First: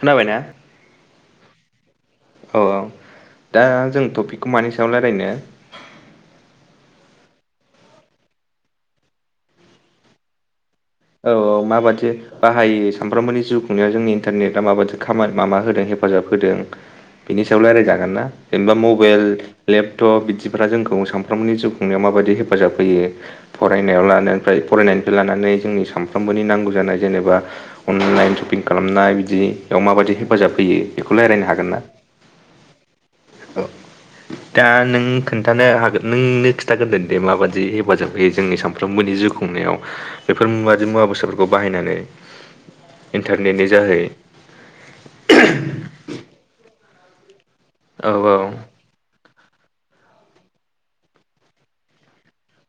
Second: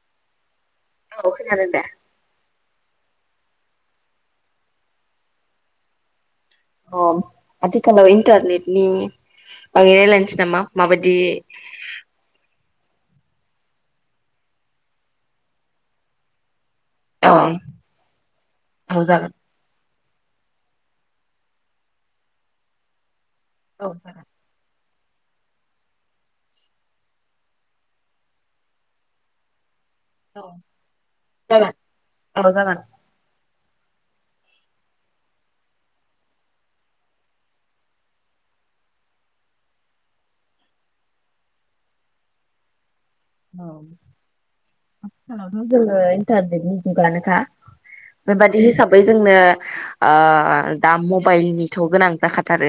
खोनाबायना। औ खोनादोंदा। औ औ दा जों टपिकखौ मानि सायाव रायलायनो। आथिखालाव इन्टारनेटनि बागै रायलायसै नामा। माबायदि औ औ मा बायदि बाहायो? सानफ्रामबोनि जिउ खुंनायाव जोंनि इन्टारनेटआ माबायदि खामानि माबा हेफाजाब होदों। औ बिनि सायाव सावराय जागोनना जेनेबा औ मबाइल, जागोन लेप थ' बिदिफ्रा जोंखौ सानफ्रोमबोनि जिउ खुंनायाव माबायदि हेफाजाब होयो। औ फरायनायाव लानो ओमफ्राय फरायनायनि लानानै जोंनि सानफ्रामबोनि नांगौ जानाय जेनेबा अनलाइन सपिं खालामनाय बिदि बेयाव माबायदि हेफाजाब जागोन होयो बेखौ रायज्लायनो हागोनना। औ जागोन औ दा नों खोन्थानो हागोन नोंनो खिन्थाग्रोदो दे मा बायदि हेफाजाब होयो जोंनि सानफ्रोमबोनि जिउ खुंनायाव बेफोर मुवा। मुवा बेसथादफोरखौ बाहायनानै औ इन्टारनेटनि जोहै आथिखालाथ' जों इन्टानेटनि जुगानोखा। औ बेबादि हिसाबै जोंनो दा मबाइलनिथ' गोनां जाखाथारो।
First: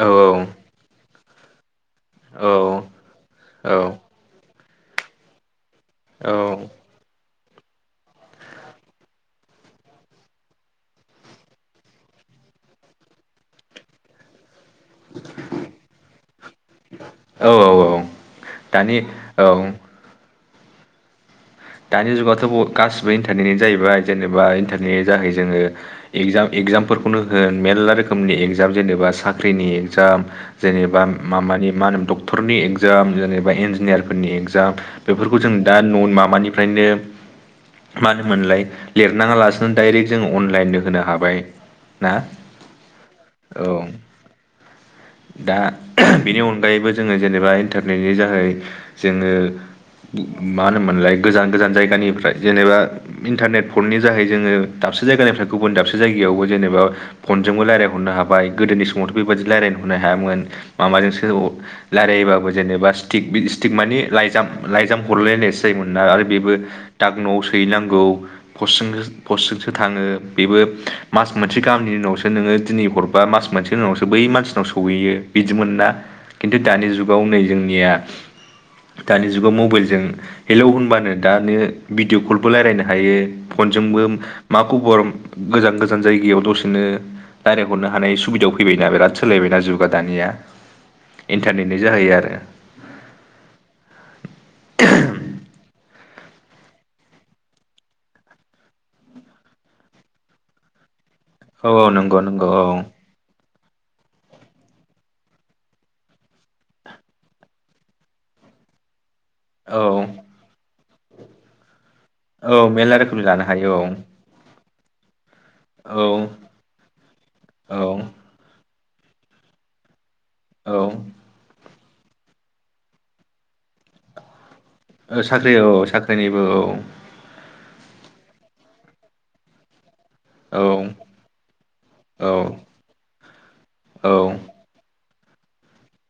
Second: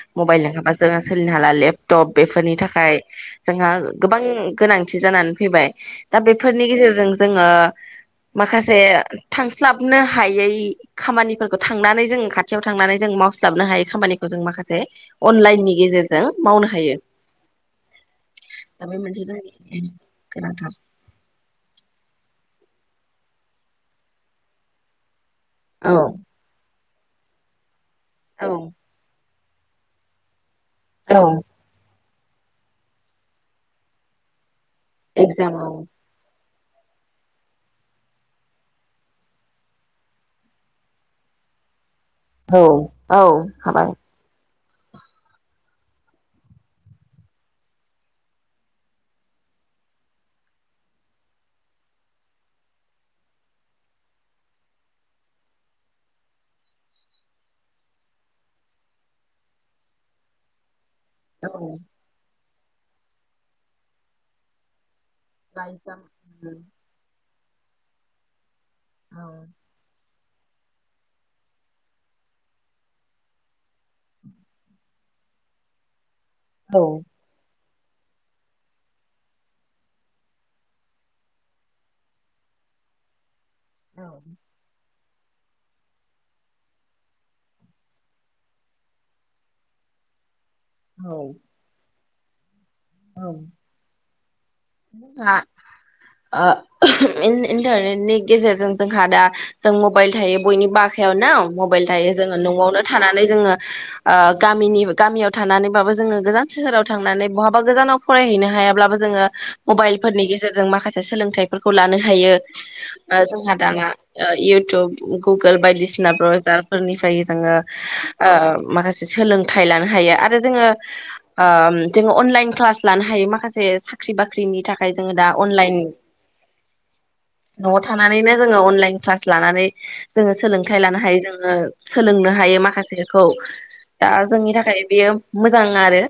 औ मबाइल लङाबास जो सोलिनो हा ले टप औ बेफोरनि थाखाय जोंहा औ गोबां गोनांथि जानानै फैबाय दा बेफोरनि गेजेरजों जोङो माखासे थांस्लाबनो हायै खामानिफोरखौ थांनानै जोङ खाथियाव थांनानै जों मावस्लाबनो हायै खामानिखौ जों माखासे जेअनलाइननि गेजेरजों मावनो हायो औ औ औ दा बे दानि मोनसे [unintelligible] गोनां थार दानि जुगावथ' गासिबो इन्टारनेटनि जाहैबाय जेनेबा इन्टारनेट जाहै जोङो औ एगजाम एगजाम फोर खौनो होन मेरला रोख खोमनि एगजाम जेनबा साग ख्रिनि एगजाम जेनेबा औ मामानि मा होनोमोन ड टरनि इगजाम जेनबा इन्जिनियारफोरनि एक्ज जाम बेफोरखौ जों एगजामाव दा न' माबानि फ्रायनो माहोनोमोनलाय लिरनाङा लासिनो दायरेक जों अनलाइननो होनो हाबाय। ना औ औ हाबाय। दा बेनि अनगायैबो जोङो जेनेबा इन्टारनेटनि जोहै जोङो मा होनोमोनलाय गोजान गोजान जायगानिफ्राय जेनेबा इन्टारनेट फननि जाहै जोङो दाबसे जायगानिफ्राय गुबुन दाबसे जायगायावबो जेनेबा फनजोंबो रायजलायहरनो हाबाय गोदोनि समावथ' बे बायदि थ' रायलायहरनो हायामोन। मामाजोंसो अ' लारायबाबो जेनेबा सिथिक बि सिथिक माने लाइजाम लाय जाम औ हरलायनायसो जोयोमोन। ना आरो बेबो दाग न'आव सोहैनांगौ। पसजोंनो पसजोंसो थाङो। बेबो मास मोनसे गाहामनि उनावसो नोङो दिनै हरबा मास मोनसेनि उनावसो बै मानसिनाव सहैयो बिदिमोन ना? खिन्थु दानि औ जुगाव नै जों गैया दानि जुगाव मबेलजों हेलौ होनबानो दानो भिडिअ' कलबो लायरायनो हायो। फनजोंबो औ मा खबर गोजान गोजान जायगायाव दसेनो लायराय हरनो हानाय सुबिदायाव फैबायना बिराद सोलायबायना जुगा दानिया? इन्टारनेटनि जाहैयो आरो। ओ औ [unintelligible] हा आ इन-इन्टारनेटनि गेजेरजों जोंहा दा जों मबाइल थायो बयनि बाख खायावनाव औ मबाइल औ थायो नंगौ जोंङो नंगौ औ नआवनो थानानै जोंङो ओ गामिनिबो गामियाव थानानैबाबो जोंङो गोजान सोहोराव थांनानै बहाबा गोजानाव फरायहैनो हायाब्लाबो जोंङो औ मबाइल फोरनि गेजेरजों माखास सो-सोलोंथाइफोरखौ लानो हायो औ मेरला रोखोमनि ओ लानो जोंहा हायो दाना औ ओ इउथ [unintelligible] गुगोल बायदिसिना ब्रजार फोरनिफ्राय जोंङो औ माखासे सोलोंथाइ लानो हायो आर। जोंङो औ ओम जों अनलाइन क्लास लानो हायो माखासे साख्रि बाख। ख्रिनि थाख साख्रि औ साख्रिनिबो औ। नआव थानानैनो जोंङो अनलाइन क्लास लानानै। जोंङो सोलोंथाइ लानो औ हायो जोंङो सोलोंनो हायो औ माखासेखौ औ दा जोंनि थाखाय बेयो। मोजां आरो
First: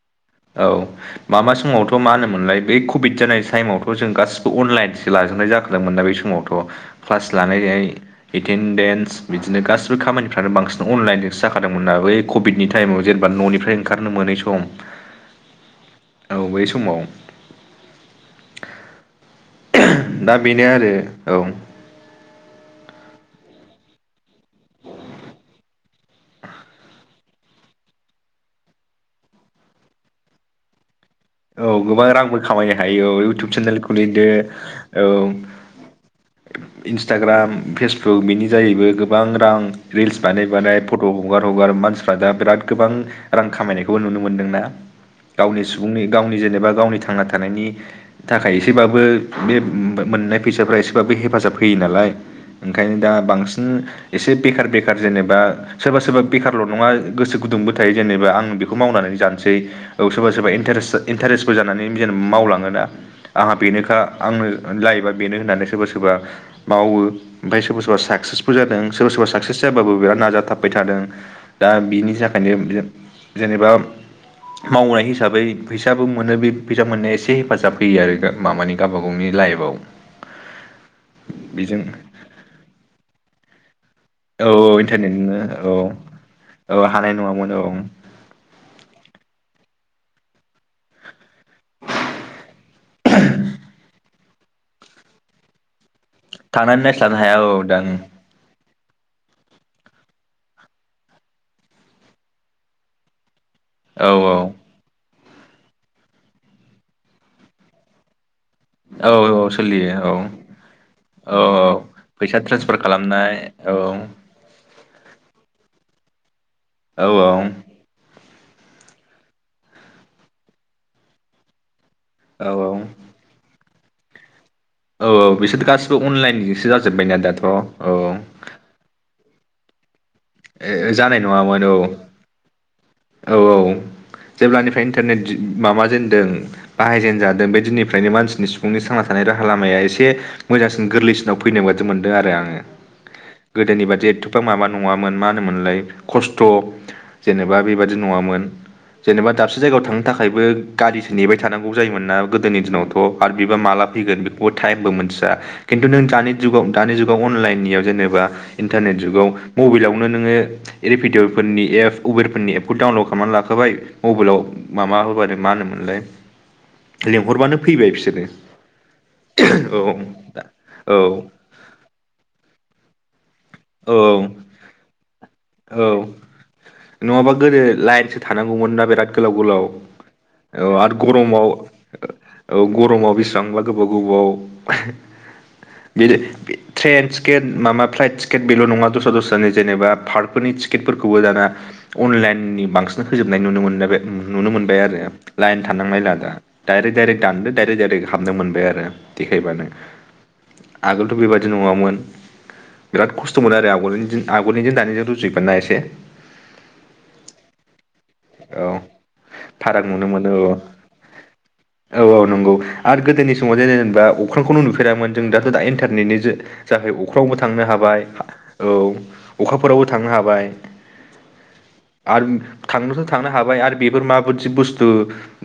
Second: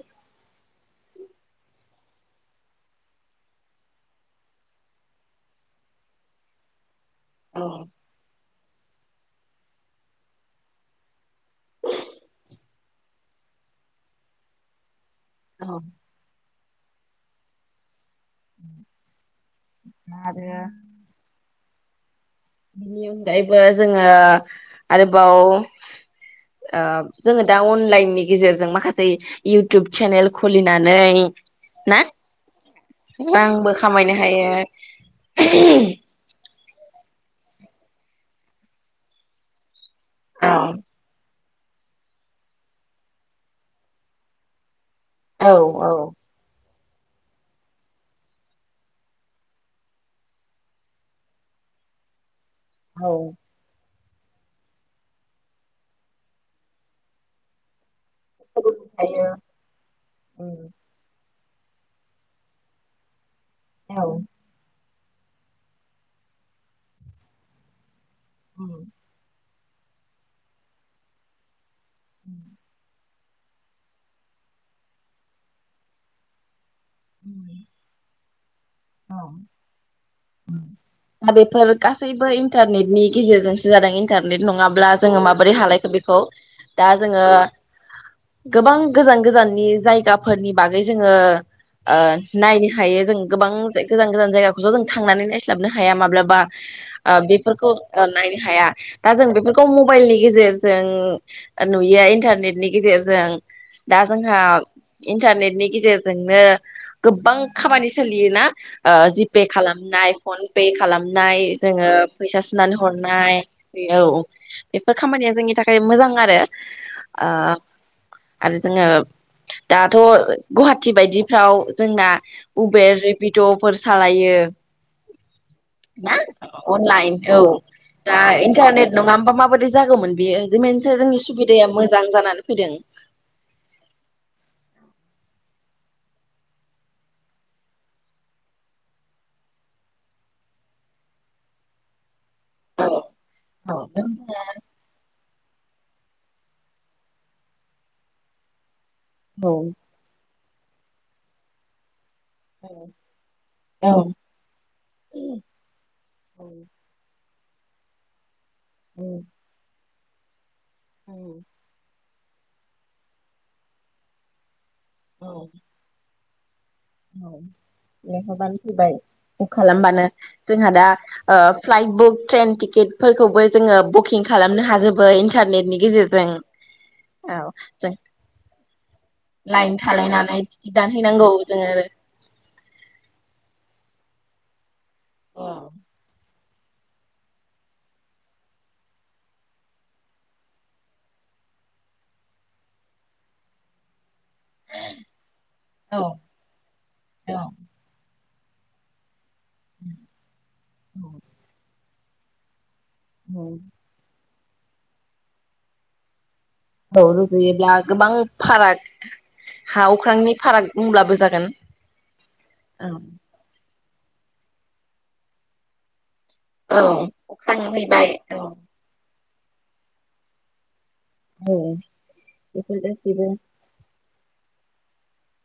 मोनय बै कभिड जानाय टाइमावथ जों गासिबो अनलाइनसो लाजोबनाय जाखादोंमोन ना बे समावथ। क्लास औ लानाय टेनडेन्स बिदिनो गासिबो खामानिफ्रानो बांसिन अनलाइनजोंसो जाखादोंमोन ना बै कभिडनि टाइमाव जेनेबा ननिफ्राय ओंखारनो मोनै सम। औ औ बै समाव दा बेनो आरो औ बिनि अनगायैबो जोंङो आरोबाव ओब-जोंङो दा अनलाइननि गेजेरजों माखासे इउटुब चेनेल खुलिनानै। औ ना गोबां रांबो खामायनो हायो औ इउटुब रांबो चेनेल खामायनो खुलिदो हायो औ। इन्सटाग्राम फेसबुक बेनि जायैबो गोबां रां। रिल्स बानाय औ बानाय फट ह। हगार हगार मानसिफ्रा दा बिराद गोबां रां खामायनायखौबो नुनो मोनदोंना। औ औ जेनेबा गावनि थांना थानायनि थाखाय एसेबाबो बे मोननाय फैसाफ्रा एसेबाबो हेफाजाब होयो नालाय। ओंखायनो दा औ बांसिन एसे बेखार बेखार जेनेबा सोरबा सोरबा बेखारल नङा गोसो गुदुंबो थायो। जेनेबा आं बेखौ मावनानै जानोसै औ सोरबा सोरबा इन्टारेस्ट। इन्टारेस्टबो जानानै जेनेबा मावलाङोना। आंहा बेनोखा आंनो लायिबा। बेनो होननानै सोरबा सोरबा मावो ओमफाय सोरबा सोरबा सा। साक्सेसफुल जादों सोरबा सोरबा साक्सेस। जाबाबो बिराद नाजाथाबबाय थादों। दा बिनि जाखायनो बियो। जेनेबा मावनाय हिसाबै। फैसाबो मोनो बे। फैसा मोननो एसे हेफाजाब होयो आरो एखो। मामानि औ दा बेफोर बेजों गासैबो इन्टारनेटनि गेजेरजोंसो जादों इन्ट इन्टारनेट औ नङाब्ला जोङो इन्टारनेटनो माबोरै हालायखो औ बेखौ औ दा हानाय जोङो नङामोन औव गोबां गोजान गोजाननि जायग साफोरनि बागै जोङो ओ- नायनो हायो जों गोबां। गोजान गोजान जायगाखौ जों थांनानै नायस्लाबनो हाया माब ब्लाबा थांनानै नायस्लाबनो हाया औ ओ-बेफोरखौ दां ओ- औ नायनो हाया। दा जों बेफोरखौ मबाइलनि गेजेरजों ओ- नुयैया इन्टारनेटनि गेजेरजों। दा जोंहा। औ इन्टारनेटनि गेजेरजोंनो गोबां खामानि सोलियोना? औ ओ-जिपे औ सोलियो औ खालामनाय फनपे औ खालामनाय जोङो फैसा ट्रेन्सफार सोनानै खालामनाय हरनाय औ बेफोर खामानिया जोंनि थाखाय मोजां। आरो औ ओ औ आरो जोङो दाथ' ओ- गुवाहाटि बायदिफ्राव जोंना औ उबे रिब थ'फोर सालायो। औ औ बिसोर गासिबो अनलाइनजोंसो जाजोबबायना दाथ' औ। बोरै जागौमोन? बेयो जे मोनसे ओ- जोंनि जानाय नङामोन सुबिदाया औ मोजां जानानै फैदों। औ औ जेब्लानिफ्रायनो। इन्टारनेट जे माबा जे होन्दों बाहायजेनजादों बे दिननिफ्रायनो मानसिनि सुबुंनि थांना थानाय राहा लामाया एसे मोजांसिन गोरलैसिनाव फैनाय बादि मोनदों आरो आं। ओ- गोदोनि बादि एथ'फां माबा नङा? मा होनोमोनलाय खस्थ' जेनेबा बेबादि नङामोन । जेनेबा दाबसे जायगायाव थांनो थाखायबो गारिसो नेबाय थानांगौ जायोमोन ना? गोदोनि दिनावथ' आर बिबा माला औ फैगोन बेखौबो टाइमबो मोनथिया खिन्थु नों दानि जुगाव दानि जुगाव अनलाइन नियाव जेनेबा इन्टारनेट जुगाव बेयावनो नोङो रिपिडय'फोरनि एप - उबेरफोरनि एपखौ डाउनलड खालामनानै लाखाबाय मबाइलाव। माबा औ होबानो मा होनोमोनलाय लिंहरबानो फैबाय बिसोरो लेंहरबानो फैबाय बुक औ खालामबानो जोंहा दा औ ओ-फ्लाइट बुक ट्रेन टिकेट फोरखौबो जोङो बुकिं औ खालामनो हाजोबो इन्टारनेटनि औ गेजेरजों नङाबा औ गोदो जों लाइनसो थानांगौमोन ना बिराद गोलाव गोलाव लाइन थालायनानै औ आरो दानहैनांगौ गरमाव जोङो। औ गरमाव बेसेबांबा गोबाव गोबाव [unintelligible] ट्रेन टिकेट मामा फ्लाइट टिक [unintelligible] बेल' नङा दस्रा दस्रानि जेनेबा पार्कफोरनि टिकेटफोरखौबो दाना अनलाइननि बांसिन होजोबनाय नुनो मोनोना बे नुनो मोनबाय आरो लाइन थांनायला दा डाइरेक डाइरेक दानदो डाइरेक डाइरेक। हाबनो मोनबाय आरो। देखायबानो आगोलथ' बेबादि नङामोन। बिराद खस्थ' मोनो आरो आवगोलनि दिन आगोलनिजों दानिजों रुजुयोबा ना एसे। औ रुजुयोब्ला गोबां औ फाराग फाराग हा नुनो मोनो अख्रांनि औ फाराग बुंब्लाबो जागोन औ। बा अख्रांखौनो नुफेरामोन जों दाथ' दा इन्टारनेटनि जो औ जाहै अख्रांआवबो अख्रां थांनो हाब बाय औ। अखाफोरावबो थांनो हाबाय। औ आरो बेफोर थांनोथ' गासैबो थांनो हाबाय आरो बेफोर माब माबायदि बुस्थु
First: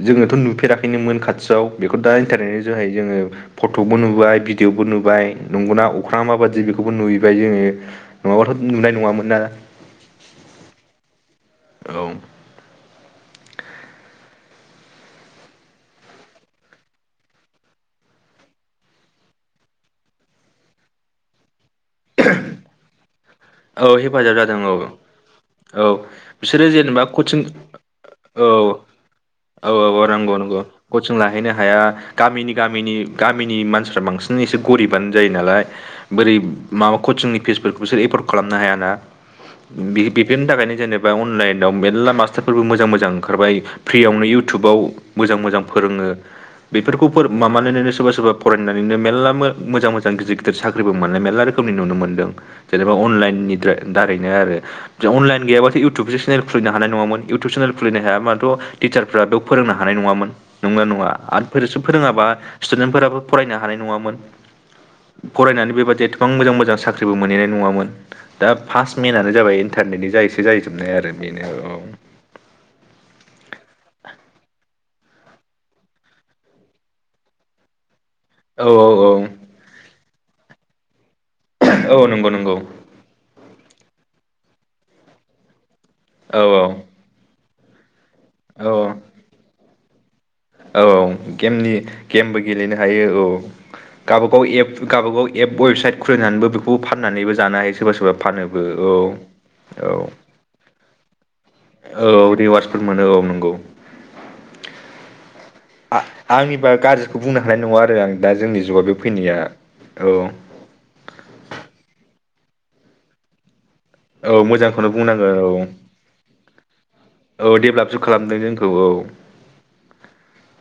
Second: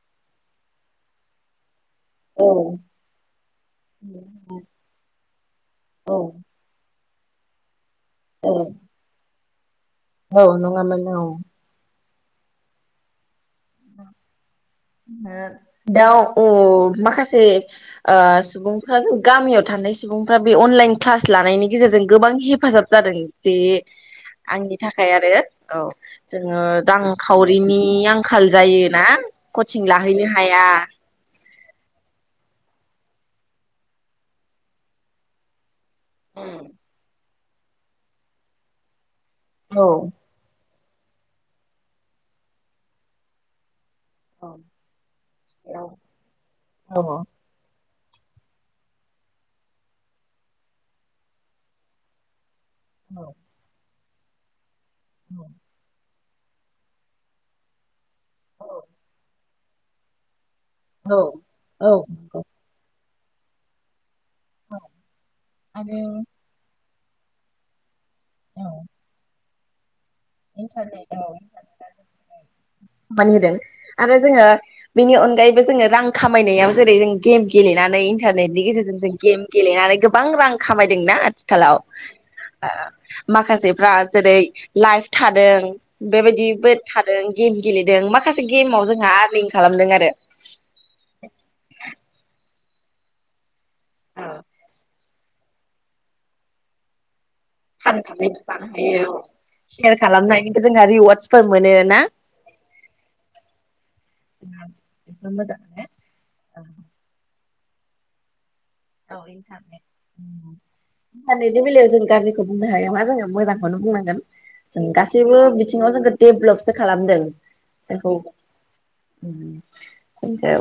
जोङोथ' नुफेराखैनोमोन खाथियाव। बेखौ दा औ इन्टारनेटनि जोहोय जोङो फट'बो नुबाय भिडिअ'बो नुबाय नंगौना औ अख्रांया माबादि बेखौबो नुयो। ओमफ्राय जोङो नङाबाथ' नुनाय नङामोन ना औ नंङामोन औ औ दा अ माखासे ओ सुबुंफ्रा गामियाव थानाय सुबुंफ्रा बे अनलाइन क्लास लानायनि गेजेरजों गोबां हेफाजाब जादों। बे औ हेफाजाब जादों औ आंनि थाखाय आरो औ जोङो बिसोरो जेनेबा कचिं रांखावरिनि आं आखाल औ जायोना कचिं लाहैनो हाया हैनो हाया गामिनि-गामिनि-गामिनि मानसिफ्रा बांसिन एसे गरिबानो जायो नालाय बोरै माबा कचिंनि फिसफोरखौ [unintelligible] खालामनो हायाना। औ बे बेफोरनि थाखायनो जेनेबा अनलाइनाव मेरला मास्टारफोरबो मोजां-मोजां ओंखारबाय। फ्रियावनो इउटुबाव मोजां-मोजां फोरोङो। बेफोरखौ [unintelligible] सोरबा-सोरबा फरायनानैनो मेरला मोजां-मोजां गिदिर- गिदिर साख्रिबो मोननाय मेरला रोखोमनि नुनो मोनदों जेन। अनलाइननिद्राय दारैनो आरो। जीं अनलाइन गीयाबाथ' इउटुब चेनेल खुलिनो हानाय नङामोन इउटुब चेनेल खुलिनो हाया होमबाथ' टिचारफ्रा फोरोंनो हानाय नङामोन। नंना-नङा आरो बिसीरसो फोरोङाबा स्टुडेन्टफोराबो फरायनो हानाय नङामोन। फरायनानै बेबादि एसेबां मोजां-मोजां साख्रि जेबो मोनहैनाय नङामोन। दा फार्स्ट मेनानो जाबाय [unintelligible] [inaudible] जाहैजोबनाय खामानि आरो बेनो औ होदों आरो जोङो बेनि अनगायैबो जोङो रां खामायनायाव जेरै जों गेम गेलेनानै इन्टारनेटनि औ गेजेरजों जों गेम गेलेनानै गोबां रां खामायदोंना आथिखालाव औ औ नंगौ नंगौ आ औ माखासे जेरै लाइफ थादों। औ बेबायदिबो थादों। गेम गेलेदों म माखासे औ गेमाव जोंहा आर्निं खालामदों आरो। [inaudible] औ औ गेमनि गेमबो गेलेनो हायो औ गावबा गाव एप गावबा गाव एप वेबसाइट खुलिनानैबो बेखौ फाननानैबो जानो हायो सोरबा सोरबा फाननानै फानोबो लानो हायो औ सेयार औ खालामनायनिबो जोंहा रिवार्डसफोर मोनो ना औ रिवार्सफोर मोनो औ नंगौ जोबोद मोजां आ-आंनिबा गाज्रिखौ बुंनो हानाय नङा आरो आं दा जोंनि जुगाव बे औ फैनाया इन्टारनेट औ इन्टारनेटनि बेलायाव जों गाज्रि बुंनो हाया मा जोङो मोजां खौनो बुंनांगोन औ ओं मोजांखौनो बुंनांगोन गासैबो औ बिथिङाव जोंखौ देभ्लपसो खालामदों औ डेभेलपसो जोंखौ खालामदों जोंखौ औ ओम नोंगौ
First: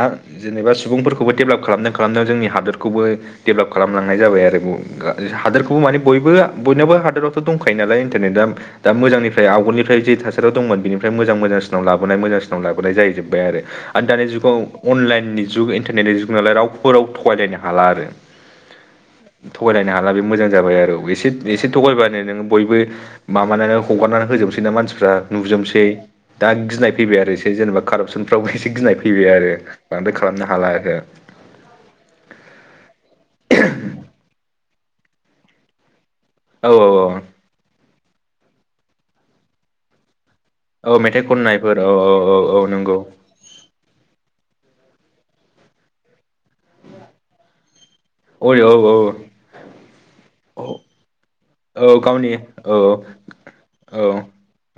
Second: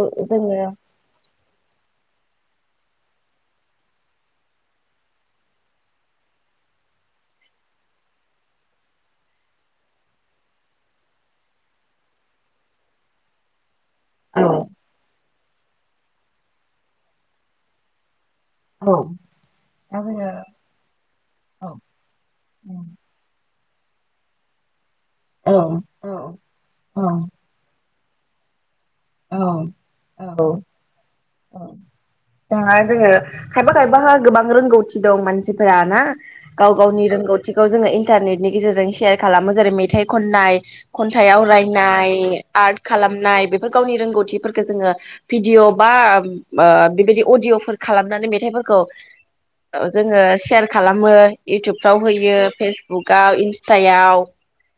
मा जेनेबा सुबुंफोरखौबो डेभालप खालामनाया खालामदों जोंनि होरखौबो डेभेलप खालामलांनाय जाबाय आरो ओम हा-हादोरखौबो माने बे बयनाबो हादोरावथ' दंखायो नालाय इन्टारनेट दा मोजांनिफ्राय आगोलनिफ्राय जे थासारियाव दंमोन बेनिफ्राय मोजां मोजांसिनाव लाबोनाय मोजांसिनाव लाबोनाय जाहैजोबबाय आरो। औ अनलाइन नि जुग इन्टारनेटनि जुग नालाय रावबो राव थगायलायनो हाला आरो। थगायलायनो हाला बे मोजां जाबाय आरो एसे एसे थगायबानो नोङो बयबो माबानानै हगारनानै होजोबसै ना मानसि फ्रा नुजोबनोसै दा गिनाय फैबाय आरो एसे जेनेबा कारापसनाव एसे गिनाय फैबाय आरो बांद्राय खालामनो हाला आरो दा जोङो खायफा खायफाहा गोबां रो रोंगौथि दं मानसिफोरा ना औ गाव औ गावनि औ रोंगौथिखौ जोङो इन्टारनेटनि गेजेरजों सेयार खालामो जेरै मेथाइखौ खननाय, औ मेथाइ खन्थाइयाव खननायफोर औ औ रावरायनाय, औ औ आर्ट नंगौ खालामनाय बेफोर गावनि रोंगौथिफोर खौ जोङो भिडिअ' बा ओम मा बेबादि अडिअ फोर खालामनानै औ औ मेथाइफोरखौ ओ जोङो औ सेयार खालामो। औ इउटुबफ्राव गावनि होयो औ फेसबुकाव औ इन्सटायाव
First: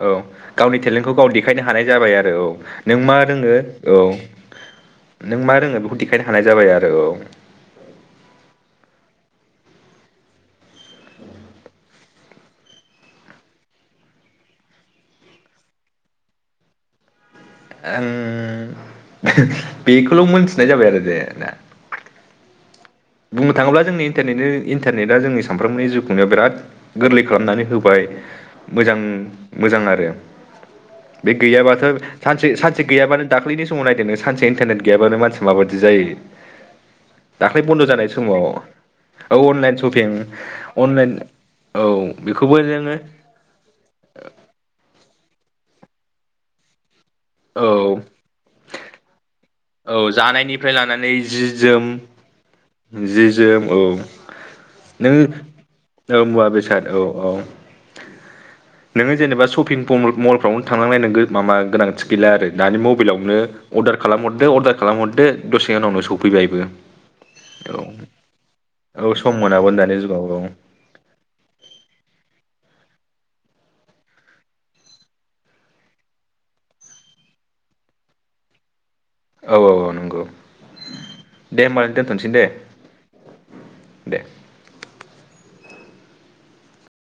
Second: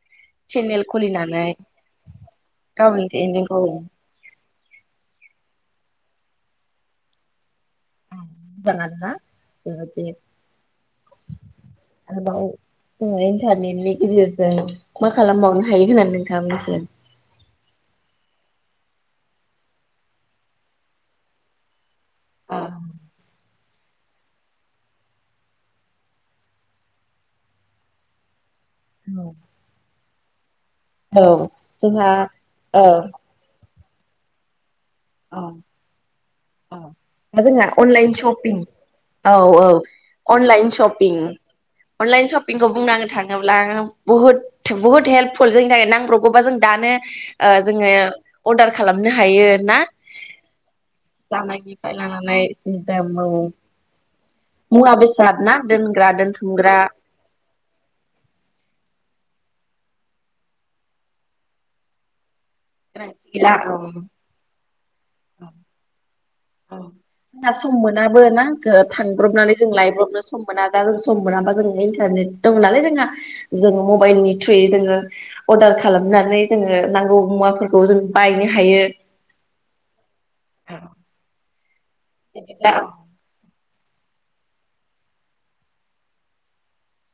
औ गावनि चेनेल टेलेन्टखौ गाव खुलिनानै देखायनो हानाय जाबाय आरो औ नों गावनि मा रोङो टेलेन्टखौ औ नों मा रोङो बेखौ देखायनो हानाय जाबाय आरो औ ओम मोजाङानो ना। बेबायदि आरोबाव जों इन्टारनेटनि गेजेरजों मा खालामबावनो हायो होननानै नोंथाङा मोनथियो? ओम बेखौल' मोनथिनाय जाबाय आरो दे ना अ बुंनो थाङोब्ला जोंनिटनेनि इन्टारनेटआ जोंनि सानफ्रोमबोनि जिउखुंनायाव बिराद गोरलै खालामनानै होबाय मोजां मोजां आरो बे गैयाबाथ' जोंहा सानसे औ सानसे गैयाबानो दाख्लैनि समाव नायदो नों सानसे इन्टारनेट गैयाबानो मानसिया माबायदि जायो। दा दाख्लै जोंहा बन्द' जानाय अनलाइन समाव शपिं औ अनलाइन औ शपिं अनलाइन शपिं औ अनलाइन बेखौबो शपिंखौ नोङो बुंनांनो थाङोब्ला बहुद बहुद हे हेल्पफु जोंनि थाखाय नांब्रगौबा जों दानो ओ औ जोङो अरडार खालामनो हायो ना औ जानायनिफ्राय लानानै जि जोम [unintelligible] औ जि जोम औ मुवा नों बेसाद ना दोनग्रा औ मुवा दोनथुमग्रा बेसाद औ औ नोङो जेनेबा शफपिं मलफ्रावनो थांनांनाय नो माबा गोनांथि गैला आरो। दानि गोनांथि मबाइलावनो गैला औ अर्डार खालाम हरदो अर्डार खालाम हरदो दसे उनावनो सौै जोंहा सम मोनाबोना औ सम थांब्रबनानै जों मोनाबानो दानि लायब्रबनो जुगाव औ सम मोना दा जों सम मोनाबा जों इन्टारनेट दं नालाय जों जों जोङो मबाइलनि थ्रुयै जोङो अर्डार खालामनानै जोङो नांगौ मुवाफोरखौ जों बायनो हायो। औ औ औ नंगौ देमान दोनथ'सै दे दा दे